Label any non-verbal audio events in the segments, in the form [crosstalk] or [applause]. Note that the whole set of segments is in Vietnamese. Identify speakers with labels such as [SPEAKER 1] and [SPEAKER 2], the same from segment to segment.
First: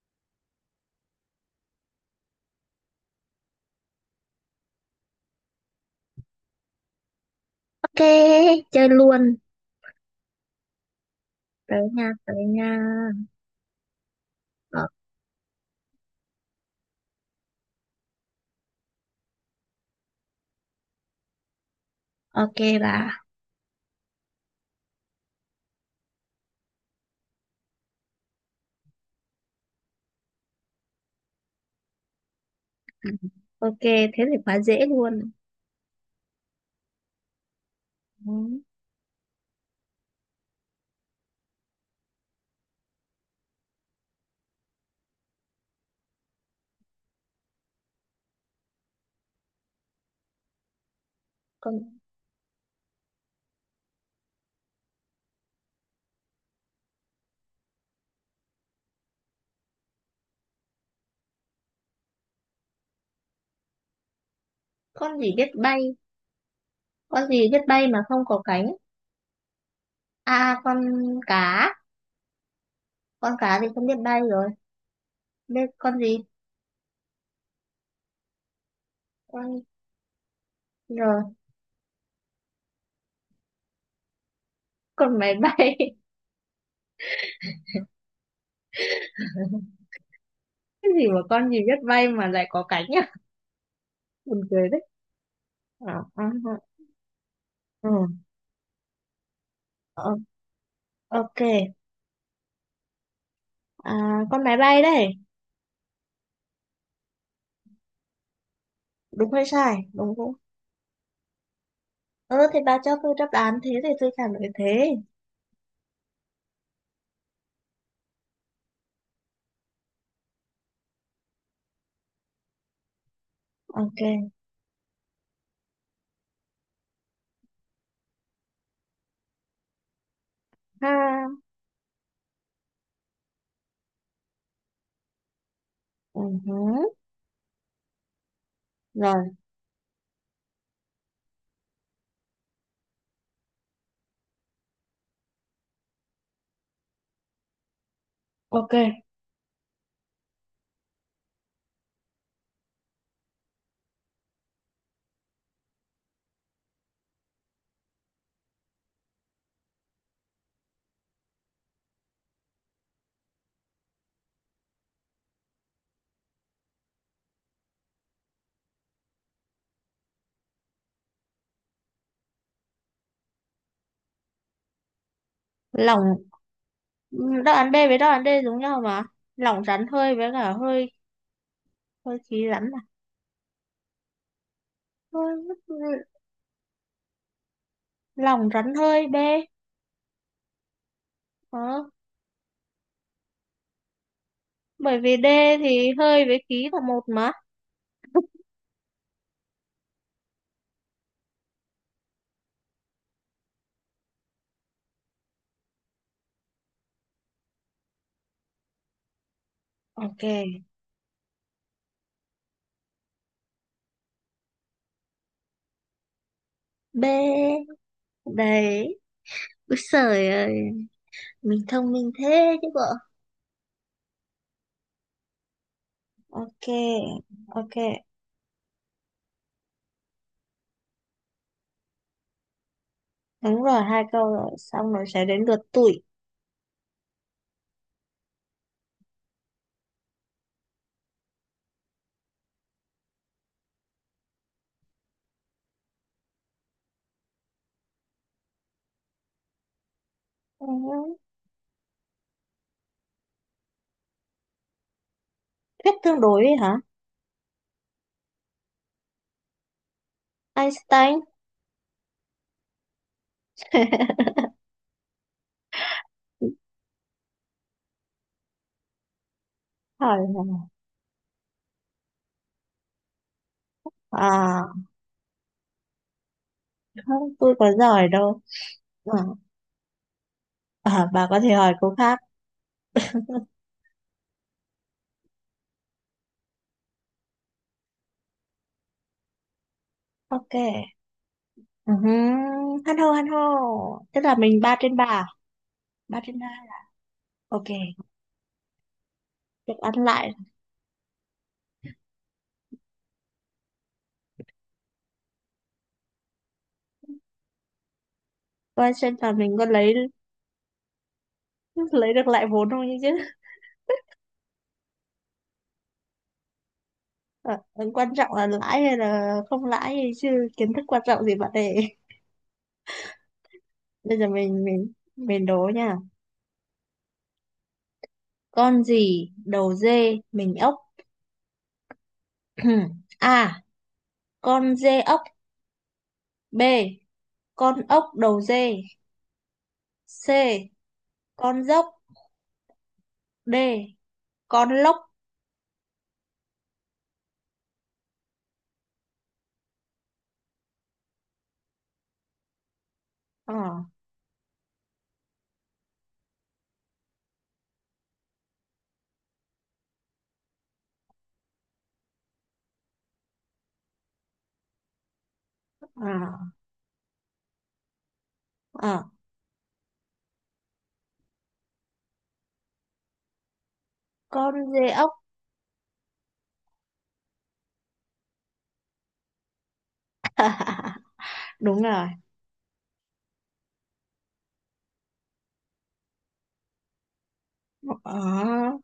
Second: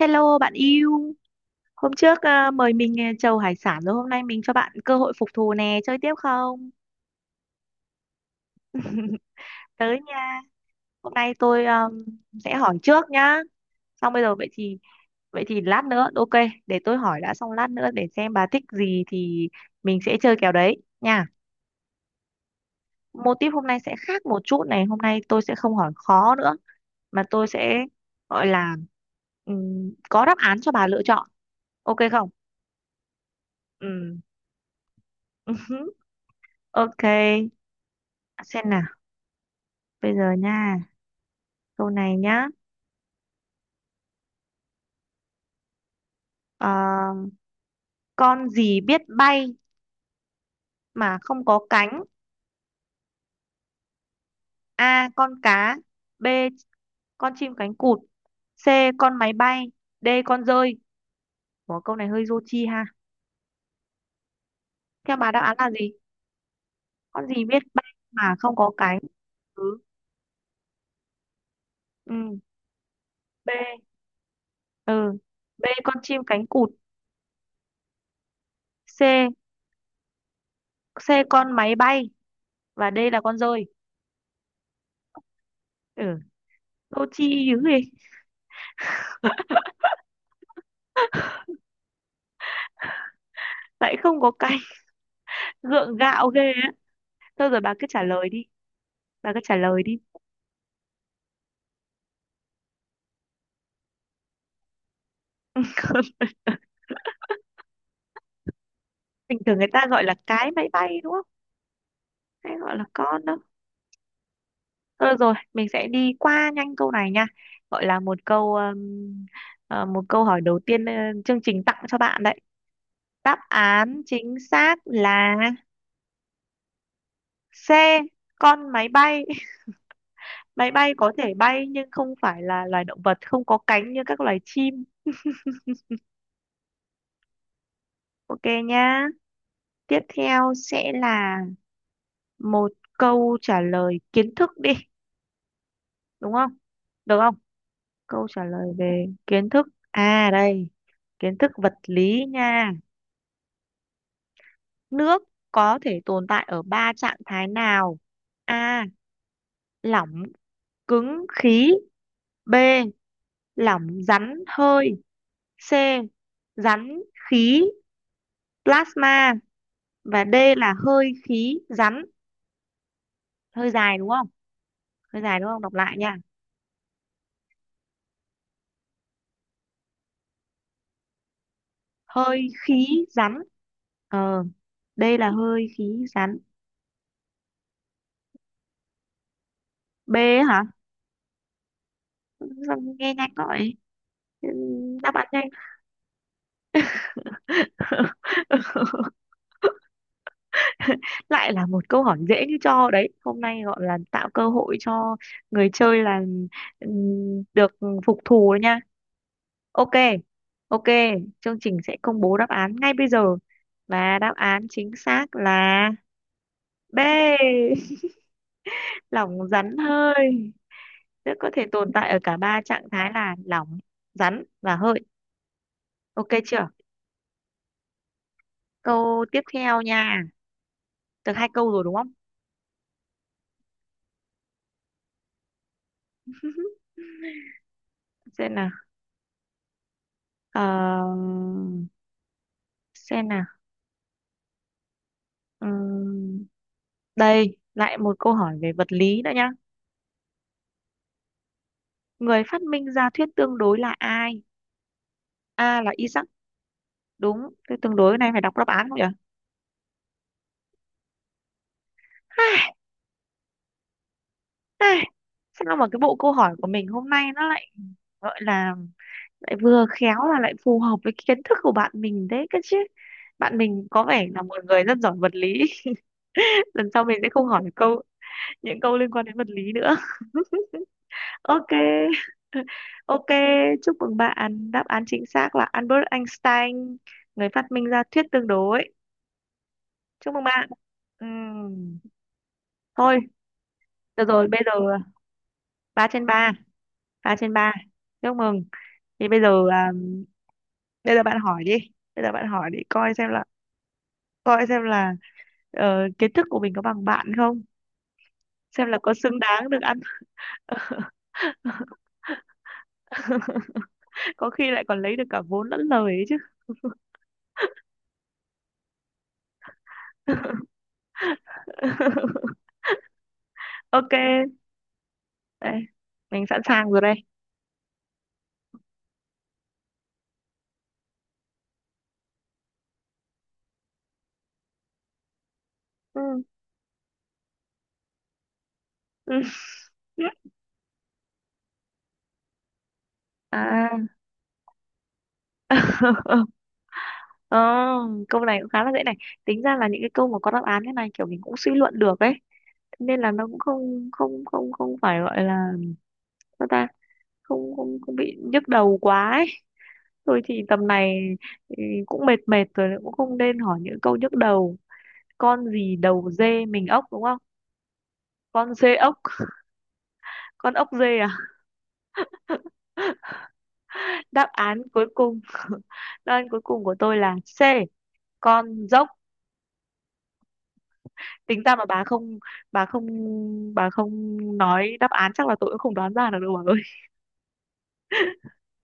[SPEAKER 1] Hello bạn yêu, hôm trước à, mời mình à, trầu hải sản rồi hôm nay mình cho bạn cơ hội phục thù nè, chơi tiếp không?
[SPEAKER 2] Ok, chơi luôn.
[SPEAKER 1] Tới nha. Hôm nay tôi
[SPEAKER 2] Tới nha, tới
[SPEAKER 1] sẽ hỏi
[SPEAKER 2] nha.
[SPEAKER 1] trước nhá. Xong bây giờ vậy thì
[SPEAKER 2] Ờ,
[SPEAKER 1] vậy thì lát nữa ok, để tôi hỏi đã xong lát nữa để xem bà thích gì thì mình sẽ chơi kèo đấy nha.
[SPEAKER 2] ok bà.
[SPEAKER 1] Mô típ hôm nay sẽ khác một chút này, hôm nay tôi sẽ không hỏi khó nữa mà tôi sẽ gọi là có đáp án cho bà lựa chọn. Ok không?
[SPEAKER 2] Ừ. Ok,
[SPEAKER 1] Ừ.
[SPEAKER 2] thế thì quá dễ luôn.
[SPEAKER 1] [laughs] Ok.
[SPEAKER 2] Ừ.
[SPEAKER 1] Xem nào. Bây giờ nha, câu này nhá. Ờ, con gì biết bay mà không có
[SPEAKER 2] Con,
[SPEAKER 1] cánh? A. Con cá. B. Con chim cánh cụt. C. Con máy bay. D. Con dơi. Ủa, câu này hơi vô tri ha. Theo
[SPEAKER 2] con
[SPEAKER 1] bà
[SPEAKER 2] gì
[SPEAKER 1] đáp
[SPEAKER 2] biết
[SPEAKER 1] án là gì?
[SPEAKER 2] bay?
[SPEAKER 1] Con
[SPEAKER 2] Con
[SPEAKER 1] gì
[SPEAKER 2] gì biết
[SPEAKER 1] biết
[SPEAKER 2] bay
[SPEAKER 1] bay
[SPEAKER 2] mà không
[SPEAKER 1] mà
[SPEAKER 2] có
[SPEAKER 1] không có
[SPEAKER 2] cánh?
[SPEAKER 1] cánh? Ừ.
[SPEAKER 2] À, con cá.
[SPEAKER 1] Ừ.
[SPEAKER 2] Con cá thì
[SPEAKER 1] B.
[SPEAKER 2] không biết bay rồi.
[SPEAKER 1] Ừ. B.
[SPEAKER 2] Biết
[SPEAKER 1] Con
[SPEAKER 2] con gì?
[SPEAKER 1] chim cánh cụt. C.
[SPEAKER 2] Con rồi.
[SPEAKER 1] C. Con máy bay. Và D là con dơi.
[SPEAKER 2] Con máy bay. [laughs]
[SPEAKER 1] Ừ. Vô tri dữ gì?
[SPEAKER 2] Cái gì mà con gì biết bay mà lại có cánh nhá? [laughs]
[SPEAKER 1] Lại không có
[SPEAKER 2] Buồn
[SPEAKER 1] cánh.
[SPEAKER 2] cười đấy.
[SPEAKER 1] [laughs]
[SPEAKER 2] Ờ,
[SPEAKER 1] Gượng
[SPEAKER 2] ờ,
[SPEAKER 1] gạo ghê
[SPEAKER 2] ờ,
[SPEAKER 1] á. Thôi rồi bà cứ
[SPEAKER 2] ờ.
[SPEAKER 1] trả lời đi. Bà cứ trả lời đi.
[SPEAKER 2] Ờ, ok. À, con máy bay đây.
[SPEAKER 1] [laughs]
[SPEAKER 2] Đúng
[SPEAKER 1] Bình
[SPEAKER 2] hay
[SPEAKER 1] thường người
[SPEAKER 2] sai?
[SPEAKER 1] ta gọi là
[SPEAKER 2] Đúng không?
[SPEAKER 1] cái máy bay đúng không,
[SPEAKER 2] Ừ
[SPEAKER 1] hay
[SPEAKER 2] thì
[SPEAKER 1] gọi
[SPEAKER 2] bà
[SPEAKER 1] là
[SPEAKER 2] cho tôi
[SPEAKER 1] con
[SPEAKER 2] đáp
[SPEAKER 1] đó.
[SPEAKER 2] án thế thì tôi trả lời thế.
[SPEAKER 1] Thôi được rồi, mình sẽ đi qua nhanh câu này nha, gọi là một câu một câu hỏi đầu tiên ờ, chương trình tặng cho bạn đấy. Đáp án
[SPEAKER 2] Ok.
[SPEAKER 1] chính xác là C, con máy bay. [laughs] Máy bay có thể
[SPEAKER 2] Ha.
[SPEAKER 1] bay nhưng không phải là loài động vật không có cánh như các loài chim. [laughs]
[SPEAKER 2] Ừ. Hứ.
[SPEAKER 1] Ok nhá.
[SPEAKER 2] Rồi.
[SPEAKER 1] Tiếp theo sẽ là một câu trả lời kiến thức đi, đúng không? Được không? Câu trả lời
[SPEAKER 2] Ok.
[SPEAKER 1] về kiến thức a đây, kiến thức vật lý nha. Nước có thể tồn tại ở ba trạng thái nào? A. Lỏng, cứng, khí. B. Lỏng, rắn, hơi. C. Rắn, khí, plasma. Và D là hơi khí rắn. Hơi dài đúng không? Hơi dài đúng không? Đọc lại
[SPEAKER 2] Lỏng.
[SPEAKER 1] nha.
[SPEAKER 2] Ừ, đáp án B với đáp án D giống nhau mà. Lỏng rắn hơi với cả hơi hơi
[SPEAKER 1] Hơi
[SPEAKER 2] khí rắn mà.
[SPEAKER 1] khí rắn. Ờ, D là hơi
[SPEAKER 2] Hơi,
[SPEAKER 1] khí rắn.
[SPEAKER 2] lỏng rắn hơi B.
[SPEAKER 1] B hả?
[SPEAKER 2] Ờ.
[SPEAKER 1] Sao nghe nhanh gọi.
[SPEAKER 2] Bởi
[SPEAKER 1] Đáp
[SPEAKER 2] vì D
[SPEAKER 1] án nhanh.
[SPEAKER 2] thì hơi với khí là một mà. [laughs]
[SPEAKER 1] [laughs] Lại là một câu hỏi dễ như cho đấy, hôm nay gọi là tạo cơ hội cho người chơi là ừm, được phục thù đấy nha. Ok.
[SPEAKER 2] Ok.
[SPEAKER 1] Ok, chương trình sẽ công bố đáp án ngay bây giờ và đáp án chính xác là B.
[SPEAKER 2] B.
[SPEAKER 1] [laughs]
[SPEAKER 2] Đấy.
[SPEAKER 1] Lỏng rắn
[SPEAKER 2] Úi giời
[SPEAKER 1] hơi,
[SPEAKER 2] ơi.
[SPEAKER 1] rất có
[SPEAKER 2] Mình
[SPEAKER 1] thể tồn
[SPEAKER 2] thông
[SPEAKER 1] tại
[SPEAKER 2] minh
[SPEAKER 1] ở cả
[SPEAKER 2] thế
[SPEAKER 1] ba
[SPEAKER 2] chứ bộ.
[SPEAKER 1] trạng thái là lỏng rắn và hơi. Ok
[SPEAKER 2] Ok.
[SPEAKER 1] chưa?
[SPEAKER 2] Ok.
[SPEAKER 1] Câu tiếp theo nha, được hai câu rồi đúng không?
[SPEAKER 2] Đúng rồi. Hai câu rồi. Xong rồi sẽ đến lượt tụi.
[SPEAKER 1] Xem nào. Ờ, xem nào. Ừm, đây, lại một câu hỏi về vật lý nữa nhá.
[SPEAKER 2] Ừ.
[SPEAKER 1] Người phát minh ra thuyết tương đối là ai? A là
[SPEAKER 2] Thuyết tương
[SPEAKER 1] Isaac,
[SPEAKER 2] đối ấy hả?
[SPEAKER 1] đúng. Thuyết tương đối này phải đọc đáp án không nhỉ?
[SPEAKER 2] Einstein.
[SPEAKER 1] Ai,
[SPEAKER 2] [laughs]
[SPEAKER 1] ai, sao mà cái bộ câu hỏi của mình hôm nay nó lại gọi là lại vừa khéo
[SPEAKER 2] hỏi
[SPEAKER 1] mà
[SPEAKER 2] là,
[SPEAKER 1] lại phù hợp với cái kiến thức của bạn mình đấy cơ chứ. Bạn mình có vẻ là một
[SPEAKER 2] à
[SPEAKER 1] người rất giỏi vật lý. [laughs] Lần sau mình
[SPEAKER 2] không
[SPEAKER 1] sẽ không
[SPEAKER 2] tôi
[SPEAKER 1] hỏi
[SPEAKER 2] có
[SPEAKER 1] câu,
[SPEAKER 2] giỏi đâu.
[SPEAKER 1] những câu liên quan đến vật lý nữa.
[SPEAKER 2] À, à, bà có thể
[SPEAKER 1] Ok.
[SPEAKER 2] hỏi cô khác.
[SPEAKER 1] [laughs] Ok, chúc mừng bạn. Đáp án chính xác là Albert Einstein, người phát minh ra thuyết tương đối. Chúc mừng
[SPEAKER 2] Ok.
[SPEAKER 1] bạn. Ừm,
[SPEAKER 2] uh hăn hô
[SPEAKER 1] Thôi,
[SPEAKER 2] hăn hô. Tức
[SPEAKER 1] được
[SPEAKER 2] là
[SPEAKER 1] rồi, bây
[SPEAKER 2] mình
[SPEAKER 1] giờ
[SPEAKER 2] ba trên ba à?
[SPEAKER 1] ba
[SPEAKER 2] Ba
[SPEAKER 1] trên
[SPEAKER 2] trên ba
[SPEAKER 1] ba
[SPEAKER 2] là-
[SPEAKER 1] ba trên
[SPEAKER 2] Ok,
[SPEAKER 1] ba Chúc mừng. Thì bây giờ
[SPEAKER 2] được
[SPEAKER 1] à,
[SPEAKER 2] ăn lại.
[SPEAKER 1] bây giờ bạn hỏi đi. Bây giờ bạn hỏi đi coi xem là, coi xem là ờ, kiến thức của mình có bằng bạn không, xem
[SPEAKER 2] Quan
[SPEAKER 1] là có
[SPEAKER 2] trọng là
[SPEAKER 1] xứng
[SPEAKER 2] mình có
[SPEAKER 1] đáng được
[SPEAKER 2] lấy
[SPEAKER 1] ăn. [laughs]
[SPEAKER 2] lấy được lại vốn không chứ.
[SPEAKER 1] Có khi lại còn lấy được cả vốn lẫn lời ấy chứ.
[SPEAKER 2] Ờ, ừ, quan trọng là lãi hay là không lãi gì chứ. Kiến thức quan trọng gì bạn để
[SPEAKER 1] [laughs] Ok,
[SPEAKER 2] bây giờ mình đố
[SPEAKER 1] đây,
[SPEAKER 2] nha.
[SPEAKER 1] mình sẵn sàng rồi đây.
[SPEAKER 2] Con gì đầu dê mình ốc. [clears throat] a, con dê ốc.
[SPEAKER 1] Ừ.
[SPEAKER 2] B, con ốc đầu dê.
[SPEAKER 1] Ừ.
[SPEAKER 2] C, con dốc. D,
[SPEAKER 1] À.
[SPEAKER 2] con lốc.
[SPEAKER 1] [laughs] Ờ, câu này cũng khá là dễ này. Tính ra là những cái câu mà có đáp án thế này kiểu mình cũng suy luận được ấy. Thế nên là nó cũng
[SPEAKER 2] à
[SPEAKER 1] không không không không phải gọi là sao ta, không không không bị nhức đầu quá ấy. Thôi thì tầm này ừ, cũng mệt mệt rồi cũng không nên hỏi những câu nhức đầu. Con gì đầu
[SPEAKER 2] à
[SPEAKER 1] dê mình ốc đúng không? Con dê
[SPEAKER 2] À,
[SPEAKER 1] ốc, con ốc dê à? [laughs] Đáp
[SPEAKER 2] con
[SPEAKER 1] án
[SPEAKER 2] dê
[SPEAKER 1] cuối
[SPEAKER 2] ốc. [laughs]
[SPEAKER 1] cùng, [laughs] đáp án cuối cùng của tôi là C, con dốc.
[SPEAKER 2] À,
[SPEAKER 1] Tính ra
[SPEAKER 2] đúng
[SPEAKER 1] mà bà
[SPEAKER 2] rồi.
[SPEAKER 1] không, bà không bà không nói đáp án chắc là tôi cũng không đoán ra được đâu bà ơi.
[SPEAKER 2] ờ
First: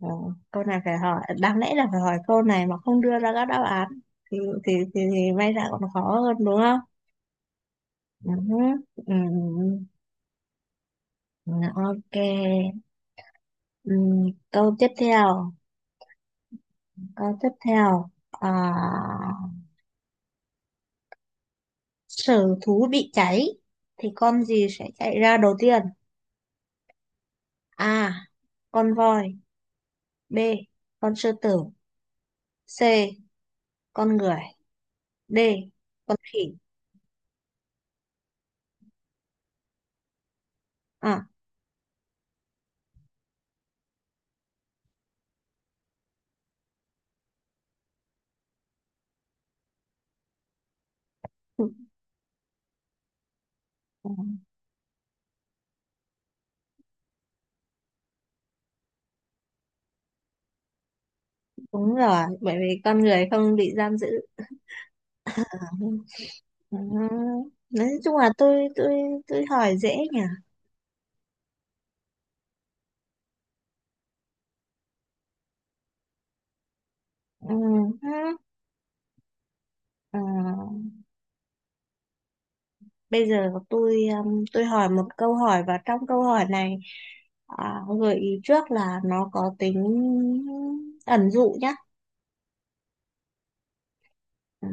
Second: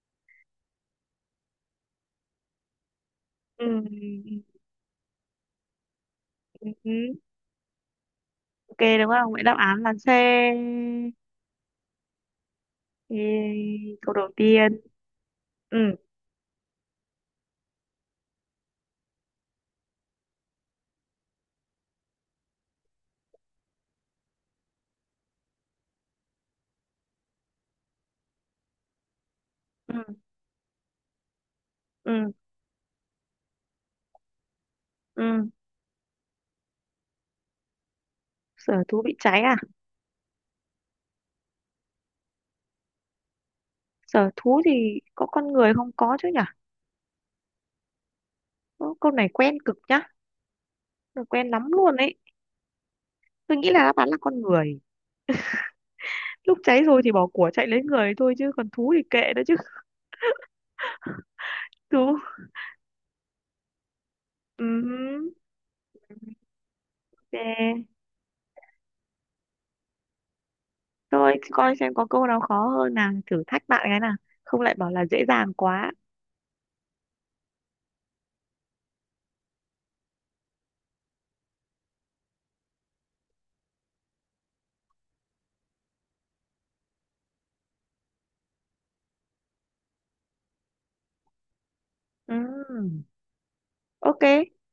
[SPEAKER 2] ờ, câu này phải hỏi, đáng lẽ là phải hỏi câu này mà không đưa ra các đáp
[SPEAKER 1] Ừ,
[SPEAKER 2] án thì thì may ra còn khó hơn đúng
[SPEAKER 1] ừ,
[SPEAKER 2] không.
[SPEAKER 1] ừ.
[SPEAKER 2] Ừ.
[SPEAKER 1] Ok đúng
[SPEAKER 2] Ừ.
[SPEAKER 1] không, vậy đáp án là C.
[SPEAKER 2] Ừ, ok.
[SPEAKER 1] Ê,
[SPEAKER 2] Ừ.
[SPEAKER 1] câu đầu
[SPEAKER 2] Câu
[SPEAKER 1] tiên.
[SPEAKER 2] tiếp theo.
[SPEAKER 1] Ừ.
[SPEAKER 2] Câu tiếp theo à? Sở thú bị cháy thì con gì sẽ chạy ra đầu tiên? A. Con voi.
[SPEAKER 1] Ừ.
[SPEAKER 2] B. Con sư tử.
[SPEAKER 1] Ừ.
[SPEAKER 2] C. Con người. D.
[SPEAKER 1] Ừ.
[SPEAKER 2] Con khỉ.
[SPEAKER 1] Sở thú bị cháy à?
[SPEAKER 2] À,
[SPEAKER 1] Sở thú thì có con người không có chứ nhỉ? Ơ, câu này quen cực nhá, quen lắm luôn ấy. Tôi nghĩ là đáp án là con người, lúc cháy rồi thì bỏ của chạy lấy người thôi chứ còn thú thì kệ đó chứ.
[SPEAKER 2] đúng
[SPEAKER 1] Thú.
[SPEAKER 2] rồi, bởi vì con người không bị giam giữ.
[SPEAKER 1] Ừ.
[SPEAKER 2] À, ừ.
[SPEAKER 1] Ok.
[SPEAKER 2] Nói chung là tôi hỏi dễ nhỉ.
[SPEAKER 1] Rồi coi xem có câu nào khó hơn nào thử thách bạn cái nào, không lại bảo là dễ dàng quá.
[SPEAKER 2] Ừ. Ừ. Ờ, bây giờ tôi hỏi một câu hỏi và trong câu hỏi này, à, gợi ý trước là nó có tính ẩn dụ nhá.
[SPEAKER 1] Ừm, ok.
[SPEAKER 2] Ừ.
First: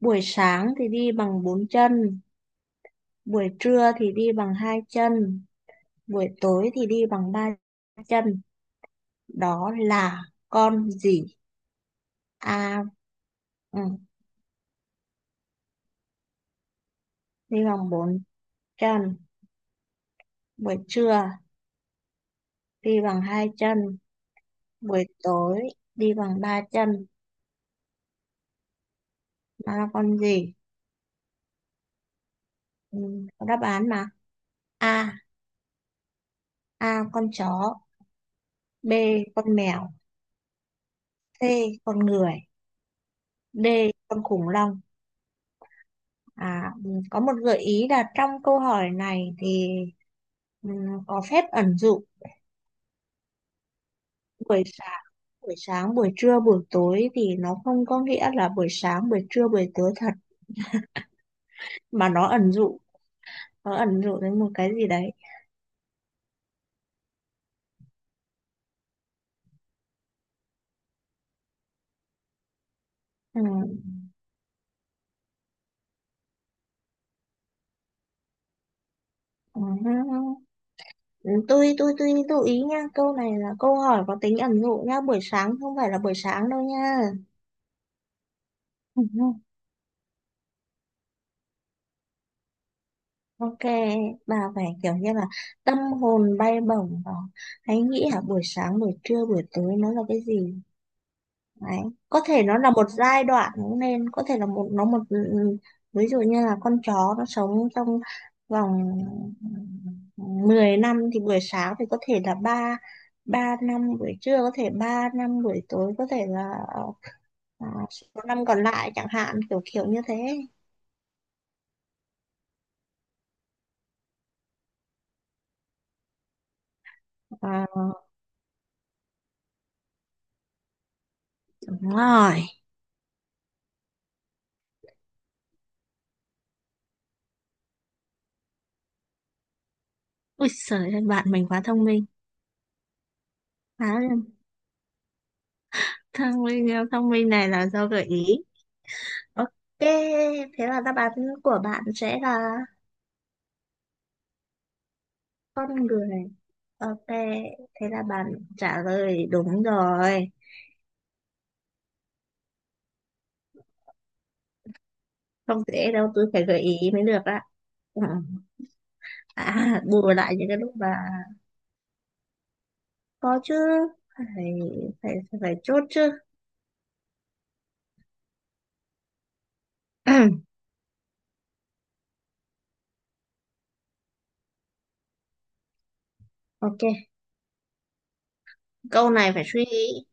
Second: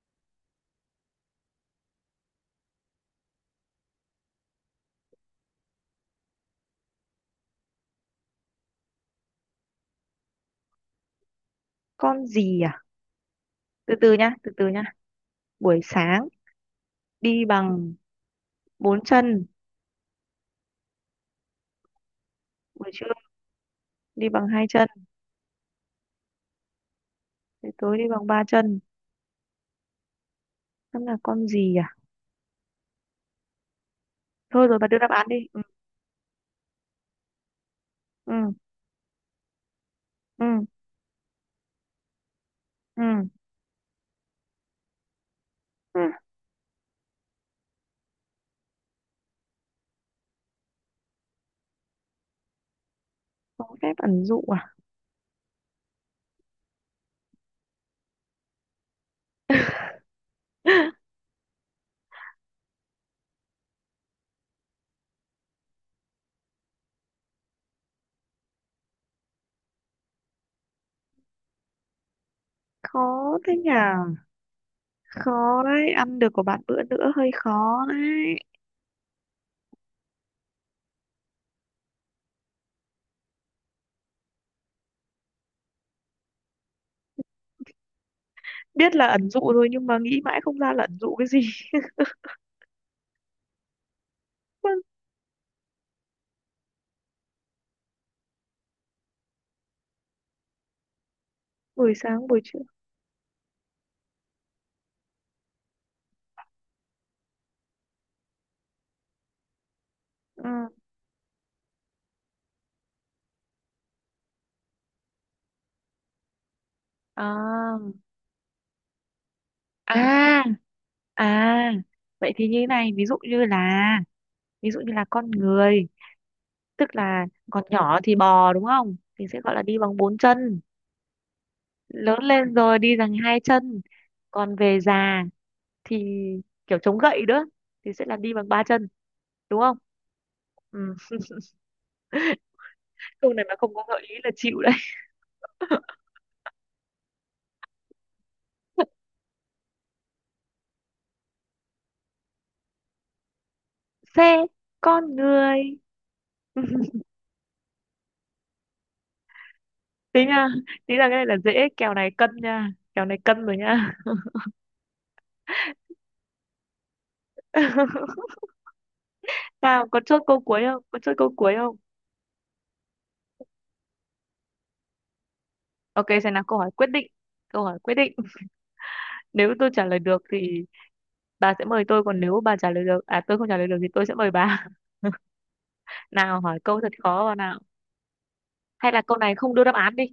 [SPEAKER 2] Buổi sáng thì đi bằng bốn chân, buổi trưa thì đi bằng hai chân, buổi tối thì đi bằng ba chân. Đó là con gì?
[SPEAKER 1] Con gì à?
[SPEAKER 2] A, ừ,
[SPEAKER 1] Từ từ nhá, từ từ nhá. Buổi sáng đi
[SPEAKER 2] đi bằng
[SPEAKER 1] bằng
[SPEAKER 2] bốn
[SPEAKER 1] bốn
[SPEAKER 2] chân,
[SPEAKER 1] chân,
[SPEAKER 2] buổi trưa
[SPEAKER 1] buổi
[SPEAKER 2] đi
[SPEAKER 1] trưa
[SPEAKER 2] bằng hai chân,
[SPEAKER 1] đi bằng hai chân,
[SPEAKER 2] buổi tối đi bằng ba chân.
[SPEAKER 1] buổi tối đi bằng ba chân.
[SPEAKER 2] Nó là con gì?
[SPEAKER 1] Xem là con gì à?
[SPEAKER 2] Ừ, có đáp án mà.
[SPEAKER 1] Thôi rồi bà đưa đáp
[SPEAKER 2] A,
[SPEAKER 1] án đi ừ.
[SPEAKER 2] A con chó,
[SPEAKER 1] Ừ.
[SPEAKER 2] B con mèo,
[SPEAKER 1] Ừ.
[SPEAKER 2] C con người,
[SPEAKER 1] Ừ.
[SPEAKER 2] D con khủng long.
[SPEAKER 1] Ừ.
[SPEAKER 2] À, ừ, có một gợi ý là trong câu hỏi này thì ừ, có phép ẩn dụ.
[SPEAKER 1] Có phép ẩn dụ
[SPEAKER 2] buổi
[SPEAKER 1] à?
[SPEAKER 2] sáng, buổi sáng, buổi trưa, buổi tối thì nó không có nghĩa là buổi sáng, buổi trưa, buổi tối thật
[SPEAKER 1] [laughs]
[SPEAKER 2] mà nó ẩn dụ đến một cái gì đấy.
[SPEAKER 1] Khó
[SPEAKER 2] Ừ,
[SPEAKER 1] thế nhỉ? Khó đấy, ăn được của bạn bữa nữa hơi khó đấy.
[SPEAKER 2] ừ, ừ, ừ. Tôi lưu ý nha, câu này là câu hỏi có tính ẩn dụ nha, buổi sáng không phải là buổi sáng đâu nha.
[SPEAKER 1] Biết là ẩn
[SPEAKER 2] [laughs]
[SPEAKER 1] dụ rồi nhưng mà nghĩ mãi không ra là ẩn dụ cái gì.
[SPEAKER 2] Ok, bà phải kiểu
[SPEAKER 1] [laughs]
[SPEAKER 2] như là tâm hồn bay bổng và hãy nghĩ hả buổi sáng, buổi trưa, buổi tối nó là cái gì đấy.
[SPEAKER 1] Buổi
[SPEAKER 2] Có
[SPEAKER 1] sáng buổi
[SPEAKER 2] thể nó
[SPEAKER 1] trưa.
[SPEAKER 2] là một giai đoạn cũng nên, có thể là một nó một ví dụ như là con chó nó sống trong vòng
[SPEAKER 1] Ừ.
[SPEAKER 2] 10 năm thì buổi sáng thì có thể là ba ba năm, buổi trưa có thể ba năm, buổi tối có thể là à,
[SPEAKER 1] À,
[SPEAKER 2] số năm còn lại chẳng hạn kiểu kiểu như thế.
[SPEAKER 1] à, à, vậy thì như thế này, ví dụ như là, ví dụ như là con người, tức là còn
[SPEAKER 2] À,
[SPEAKER 1] nhỏ thì bò đúng không, thì sẽ gọi là đi bằng bốn chân,
[SPEAKER 2] đúng
[SPEAKER 1] lớn
[SPEAKER 2] rồi.
[SPEAKER 1] lên rồi đi bằng hai chân, còn về già thì kiểu chống gậy nữa thì sẽ là đi bằng ba chân, đúng không?
[SPEAKER 2] Ui
[SPEAKER 1] Ừ.
[SPEAKER 2] giời ơi, bạn mình quá thông minh.
[SPEAKER 1] Câu này mà không có
[SPEAKER 2] À,
[SPEAKER 1] gợi ý là chịu đấy. [laughs]
[SPEAKER 2] thông minh này là do gợi ý. Ok, thế là đáp án của bạn sẽ là
[SPEAKER 1] Xe, con người.
[SPEAKER 2] con người. Ok, thế là bạn trả lời đúng
[SPEAKER 1] [laughs] Tính
[SPEAKER 2] rồi.
[SPEAKER 1] nha, tính là cái này là dễ, kèo này cân nha, kèo này cân rồi nha.
[SPEAKER 2] Không dễ đâu tôi phải gợi ý mới được ạ. Ừ.
[SPEAKER 1] [laughs]
[SPEAKER 2] À, [laughs]
[SPEAKER 1] Sao có
[SPEAKER 2] bù
[SPEAKER 1] chốt
[SPEAKER 2] lại
[SPEAKER 1] câu
[SPEAKER 2] những cái
[SPEAKER 1] cuối
[SPEAKER 2] lúc
[SPEAKER 1] không?
[SPEAKER 2] mà
[SPEAKER 1] Có chốt câu cuối không?
[SPEAKER 2] có chứ. Phải phải phải, phải chốt
[SPEAKER 1] Ok,
[SPEAKER 2] chứ.
[SPEAKER 1] sẽ là câu hỏi quyết định. Câu hỏi quyết định. [laughs] Nếu tôi trả lời được
[SPEAKER 2] [clears throat]
[SPEAKER 1] thì bà sẽ mời tôi, còn nếu bà trả lời được, à tôi không trả lời được thì tôi sẽ mời bà. [laughs] Nào hỏi câu thật
[SPEAKER 2] ok,
[SPEAKER 1] khó vào nào. Hay là
[SPEAKER 2] câu
[SPEAKER 1] câu
[SPEAKER 2] này
[SPEAKER 1] này
[SPEAKER 2] phải
[SPEAKER 1] không đưa
[SPEAKER 2] suy
[SPEAKER 1] đáp án đi.
[SPEAKER 2] nghĩ.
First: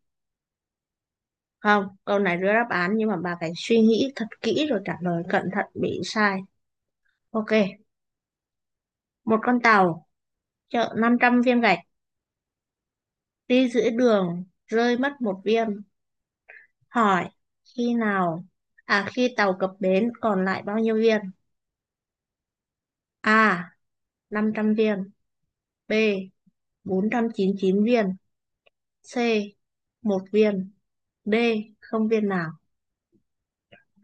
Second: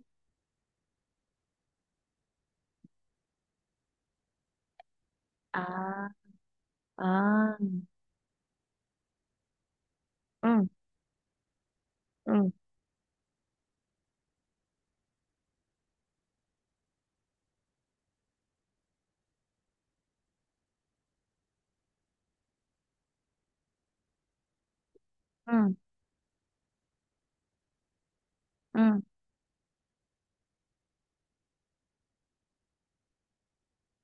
[SPEAKER 2] Không, câu này đưa đáp án nhưng mà bà phải suy nghĩ thật kỹ rồi trả lời cẩn thận bị
[SPEAKER 1] À,
[SPEAKER 2] sai. Ok,
[SPEAKER 1] à,
[SPEAKER 2] một con tàu
[SPEAKER 1] ừ,
[SPEAKER 2] chở 500 viên gạch,
[SPEAKER 1] ừ,
[SPEAKER 2] đi giữa đường rơi mất một viên, hỏi khi nào, à khi tàu cập bến còn lại bao nhiêu viên. A 500 viên,
[SPEAKER 1] ừ,
[SPEAKER 2] B 499 viên,
[SPEAKER 1] ừ.
[SPEAKER 2] C một viên, D không viên nào.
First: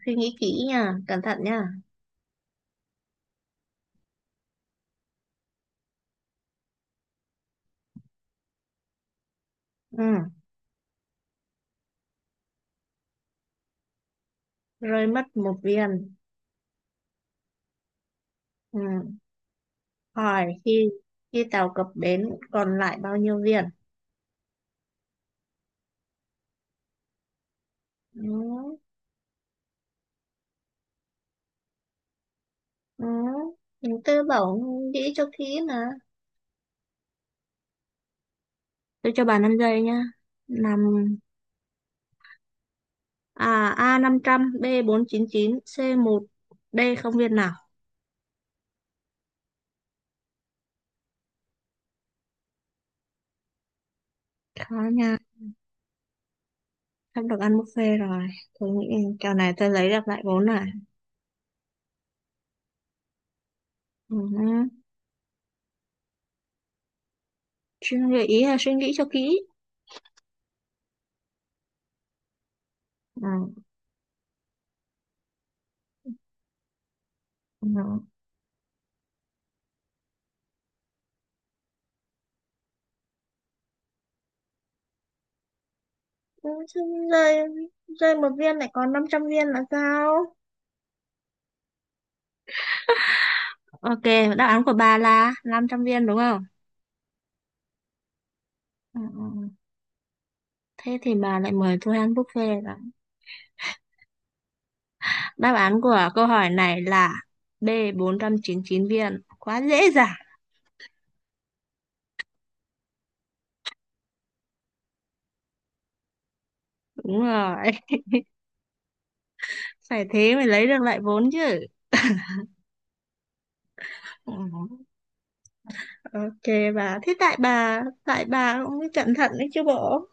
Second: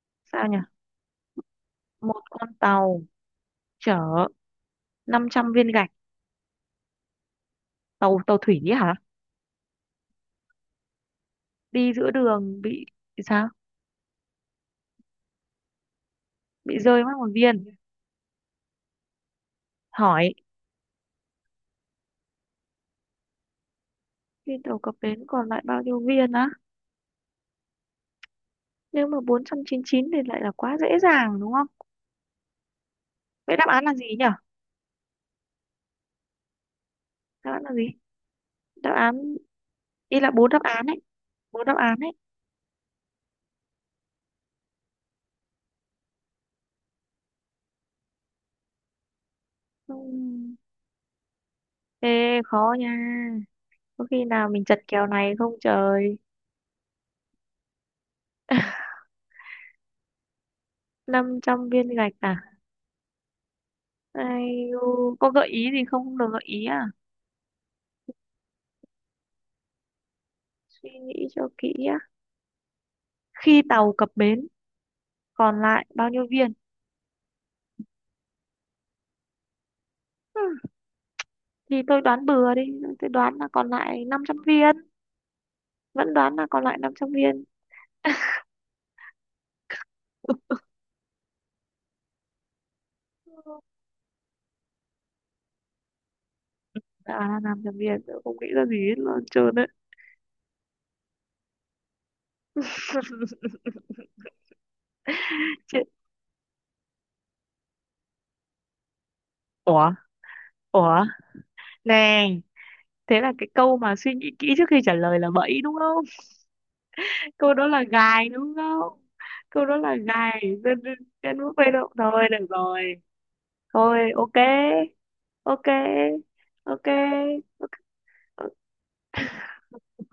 [SPEAKER 2] Suy nghĩ
[SPEAKER 1] Sao nhỉ?
[SPEAKER 2] kỹ nha, cẩn thận nha.
[SPEAKER 1] Một con tàu chở 500 viên gạch, tàu tàu thủy ấy hả?
[SPEAKER 2] Ừ.
[SPEAKER 1] Đi giữa đường bị sao?
[SPEAKER 2] Rơi mất một viên.
[SPEAKER 1] Bị rơi mất một viên.
[SPEAKER 2] Ừ.
[SPEAKER 1] Hỏi
[SPEAKER 2] Hỏi khi khi tàu cập bến còn lại bao nhiêu viên.
[SPEAKER 1] trên tàu có bến còn lại bao nhiêu viên á?
[SPEAKER 2] Ừ.
[SPEAKER 1] Nếu mà 499 thì lại là quá dễ dàng đúng không?
[SPEAKER 2] Ừ.
[SPEAKER 1] Vậy đáp án là gì
[SPEAKER 2] Tư
[SPEAKER 1] nhỉ?
[SPEAKER 2] bảo nghĩ cho kỹ mà,
[SPEAKER 1] Đáp án là gì? Đáp
[SPEAKER 2] tôi cho
[SPEAKER 1] án
[SPEAKER 2] bà 5 giây nha.
[SPEAKER 1] ý là bốn đáp án
[SPEAKER 2] Năm.
[SPEAKER 1] ấy, bốn đáp án ấy.
[SPEAKER 2] À, a 500, b 499, c một, D không viên nào.
[SPEAKER 1] Ừm, Ê khó nha. Có khi nào mình chật
[SPEAKER 2] Khó
[SPEAKER 1] kèo
[SPEAKER 2] nha,
[SPEAKER 1] này không trời?
[SPEAKER 2] sắp được ăn buffet rồi. Tôi
[SPEAKER 1] [laughs]
[SPEAKER 2] nghĩ kèo này tôi lấy được lại vốn này.
[SPEAKER 1] 500 viên gạch à?
[SPEAKER 2] Ừ.
[SPEAKER 1] Ai, u, có gợi ý gì không? Không được gợi ý à?
[SPEAKER 2] Suy nghĩ ý là suy nghĩ cho kỹ.
[SPEAKER 1] Suy nghĩ cho kỹ á.
[SPEAKER 2] Ừ.
[SPEAKER 1] Khi tàu cập bến còn lại bao nhiêu viên?
[SPEAKER 2] Ừ.
[SPEAKER 1] Ừ, thì tôi đoán bừa đi, tôi đoán là còn lại 500 viên. Vẫn đoán là
[SPEAKER 2] Ừ,
[SPEAKER 1] còn lại
[SPEAKER 2] chứ
[SPEAKER 1] 500 viên.
[SPEAKER 2] rơi, rơi một viên lại còn 500 viên là sao?
[SPEAKER 1] Ừ,
[SPEAKER 2] Ok, đáp án của bà là 500 viên đúng không?
[SPEAKER 1] à làm thằng Việt tớ không nghĩ ra gì hết
[SPEAKER 2] Ừ, ừ,
[SPEAKER 1] luôn
[SPEAKER 2] ừ.
[SPEAKER 1] trơn đấy.
[SPEAKER 2] Thế thì bà lại mời tôi ăn buffet rồi. Đáp án
[SPEAKER 1] Chết.
[SPEAKER 2] của câu hỏi này là b 499 viên. Quá
[SPEAKER 1] Ủa.
[SPEAKER 2] dễ dàng.
[SPEAKER 1] Ủa, nè, thế là cái câu mà suy nghĩ kỹ trước khi trả lời là bẫy đúng không?
[SPEAKER 2] Đúng
[SPEAKER 1] [laughs] Câu đó
[SPEAKER 2] rồi.
[SPEAKER 1] là gài đúng không? Câu đó là
[SPEAKER 2] Phải thế
[SPEAKER 1] gài
[SPEAKER 2] mới lấy
[SPEAKER 1] dân,
[SPEAKER 2] được lại vốn
[SPEAKER 1] dân bút
[SPEAKER 2] chứ.
[SPEAKER 1] bê động. Thôi được rồi, thôi ok.
[SPEAKER 2] Ừ.
[SPEAKER 1] Ok.
[SPEAKER 2] Ok,
[SPEAKER 1] Ok.
[SPEAKER 2] bà thế tại bà tại
[SPEAKER 1] Ok.
[SPEAKER 2] bà cũng mới cẩn thận đấy chứ bộ.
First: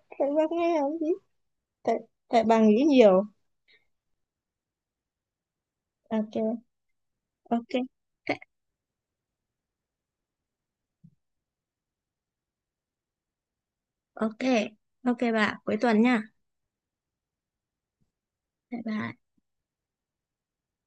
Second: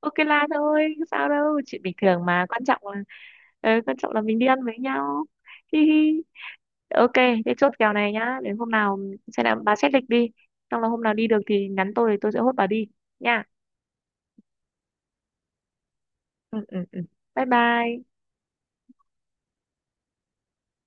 [SPEAKER 1] Ok
[SPEAKER 2] Tại bà
[SPEAKER 1] là
[SPEAKER 2] nghe
[SPEAKER 1] thôi
[SPEAKER 2] không gì,
[SPEAKER 1] sao đâu, chuyện bình
[SPEAKER 2] tại
[SPEAKER 1] thường
[SPEAKER 2] tại
[SPEAKER 1] mà,
[SPEAKER 2] bà
[SPEAKER 1] quan trọng
[SPEAKER 2] nghĩ
[SPEAKER 1] là
[SPEAKER 2] nhiều.
[SPEAKER 1] ờ, quan trọng là mình đi ăn với nhau. Hi hi.
[SPEAKER 2] Ok.
[SPEAKER 1] Ok. Thế
[SPEAKER 2] Ok.
[SPEAKER 1] chốt kèo này nhá,
[SPEAKER 2] Thế-
[SPEAKER 1] đến hôm nào xem nào, bà xét lịch đi, xong là hôm nào đi được thì nhắn tôi thì tôi sẽ hốt bà đi nha.
[SPEAKER 2] Ok. Ok, bà cuối tuần nha.
[SPEAKER 1] Ừ ừ ừ. Bye bye.
[SPEAKER 2] Tại bà